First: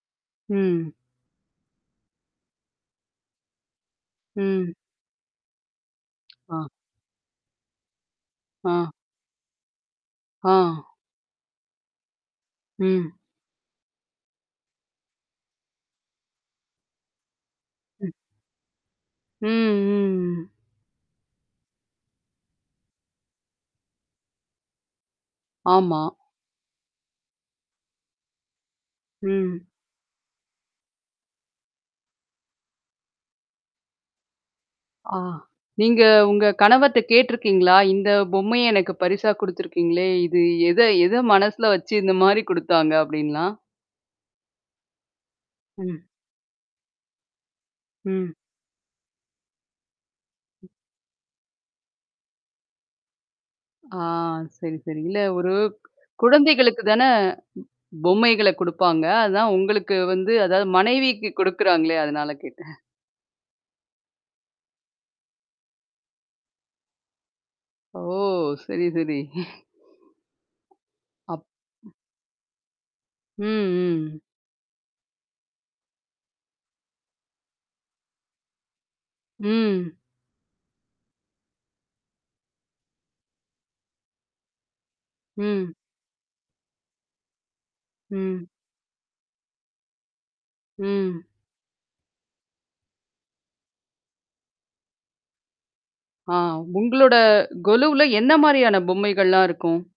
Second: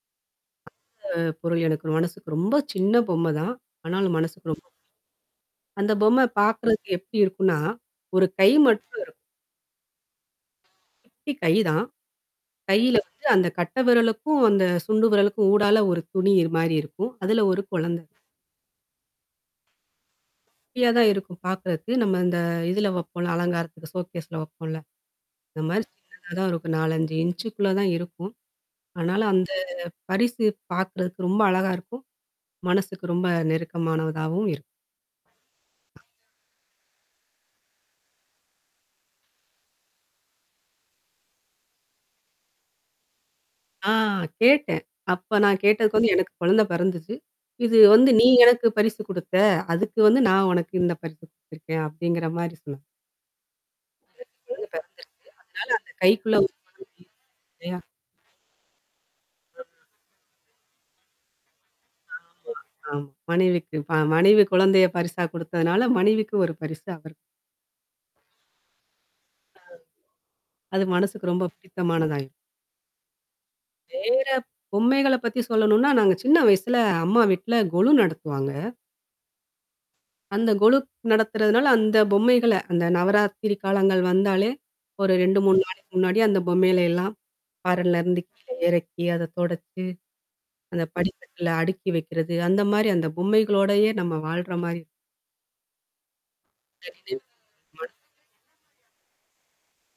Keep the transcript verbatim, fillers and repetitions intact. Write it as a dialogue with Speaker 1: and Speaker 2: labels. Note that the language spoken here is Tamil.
Speaker 1: ம்.
Speaker 2: அ பொருள் எனக்கு ர மனசுக்கு ரொம்ப சின்ன பொம்மதான் ஆனாலும் மனசுக்கு ரொம்ப.
Speaker 1: ம்.
Speaker 2: அந்த பொம்ம
Speaker 1: அ.
Speaker 2: பாக்குறதுக்கு எப்டி இருக்குன்னா ஒரு கை
Speaker 1: அ.
Speaker 2: மட்டும் இருக்கும்.
Speaker 1: ஆ.
Speaker 2: குட்டி கை தான். கையில
Speaker 1: ம்.
Speaker 2: வந்து அந்த கட்டவிரலுக்கும், அந்த சுண்டு விரலுக்கும் ஊடால ஒரு துணியிரு மாரி இருக்கும் அதுல ஒரு குழந்த.
Speaker 1: ம். ம், ம், ம்.
Speaker 2: குட்டியா தான் இருக்கும் பாக்குறதுக்கு, நம்ம இந்த இதுல வைப்போம்ல அலங்காரத்துக்கு, ஷோக்கேஸ்ல வப்போல. அந்த மாரி
Speaker 1: ஆமா.
Speaker 2: சின்னதா தான் இருக்கும் நாலஞ்சு இன்ஞ்சுக்குள்ள தான் இருக்கும். அனால அந்த
Speaker 1: ம்.
Speaker 2: பரிசு பார்க்கறதுக்கு ரொம்ப அழகா இருக்கும். மனசுக்கு ரொம்ப நெருக்கமானதாவும் இருக்கும்.
Speaker 1: ஆ. நீங்க உங்க கணவர்ட்ட கேட்டிருக்கீங்களா? இந்த பொம்மைய எனக்கு பரிசா குடுத்திருக்கிங்களே, இது எத எத மனசுல வச்சு இந்த மாரி கொடுத்தாங்க அப்டின்லாம்?
Speaker 2: ஆ கேட்டேன். அப்ப நான் கேட்டதுக்கு
Speaker 1: ம்.
Speaker 2: வந்து எனக்கு குழந்த பிறந்துச்சு. "இது வந்து நீ
Speaker 1: ம்.
Speaker 2: எனக்கு பரிசு குடுத்த. அதுக்கு வந்து நான் உனக்கு இந்த பரிசு குடுத்துருக்கேன்." அப்டிங்கற மாரி சொன்னா.
Speaker 1: ஆ.
Speaker 2: குழந்த
Speaker 1: சரி, சரி. இல்ல
Speaker 2: பிறந்துருக்கு.
Speaker 1: ஒரு
Speaker 2: அதனால அந்த கைக்குள்ள.
Speaker 1: குழந்தைகளுக்கு தான
Speaker 2: [unintelligible] இல்லையா?
Speaker 1: பொம்மைகள குப்பாங்க. அதான்
Speaker 2: [unintelligible]
Speaker 1: உங்களுக்கு வந்து அதாவது மனைவிக்கு குடுக்குறாங்களே அதனால
Speaker 2: ஆமா.
Speaker 1: கேட்டேன்.
Speaker 2: அம். மனைவிக்கு ப மனைவி குழந்தைய பரிசா கொடுத்தனால மனைவிக்கு ஒரு பரிசு அவரு.
Speaker 1: ஓ! சரி, சரி.
Speaker 2: அ. அது மனசுக்கு
Speaker 1: அப்
Speaker 2: ரொம்ப பிடித்தமானதாயிறும்.
Speaker 1: ம், ம்.
Speaker 2: வேற பொம்மைகள பத்தி சொல்லணுனா, நாங்க சின்ன வயசுல அம்மா வீட்ல கொலு நடத்துவாங்க.
Speaker 1: ம்.
Speaker 2: அந்த கொலுக் நடத்துறனால, அந்த பொம்மைகள அந்த நவராத்திரி காலங்கள் வந்தாலே ஒரு ரெண்டு மூணு
Speaker 1: ம்.
Speaker 2: நாளைக்கு முன்னாடி அந்த பொம்மேலலாம் பரன்லருந்து
Speaker 1: ம்.
Speaker 2: கீழ எறக்கி, அத தொடச்சு, அந்த
Speaker 1: ம்.
Speaker 2: படிக்கட்ல அடுக்கி வைக்குறது. அந்த மாரி அந்த பொம்மைகளோடையே நம்ம வாழ்ற மாரி.
Speaker 1: ஆ, உங்களோட கொலுவுல என்ன மாரியான
Speaker 2: [unintelligible]
Speaker 1: பொம்மைகள்லா இருக்கும்?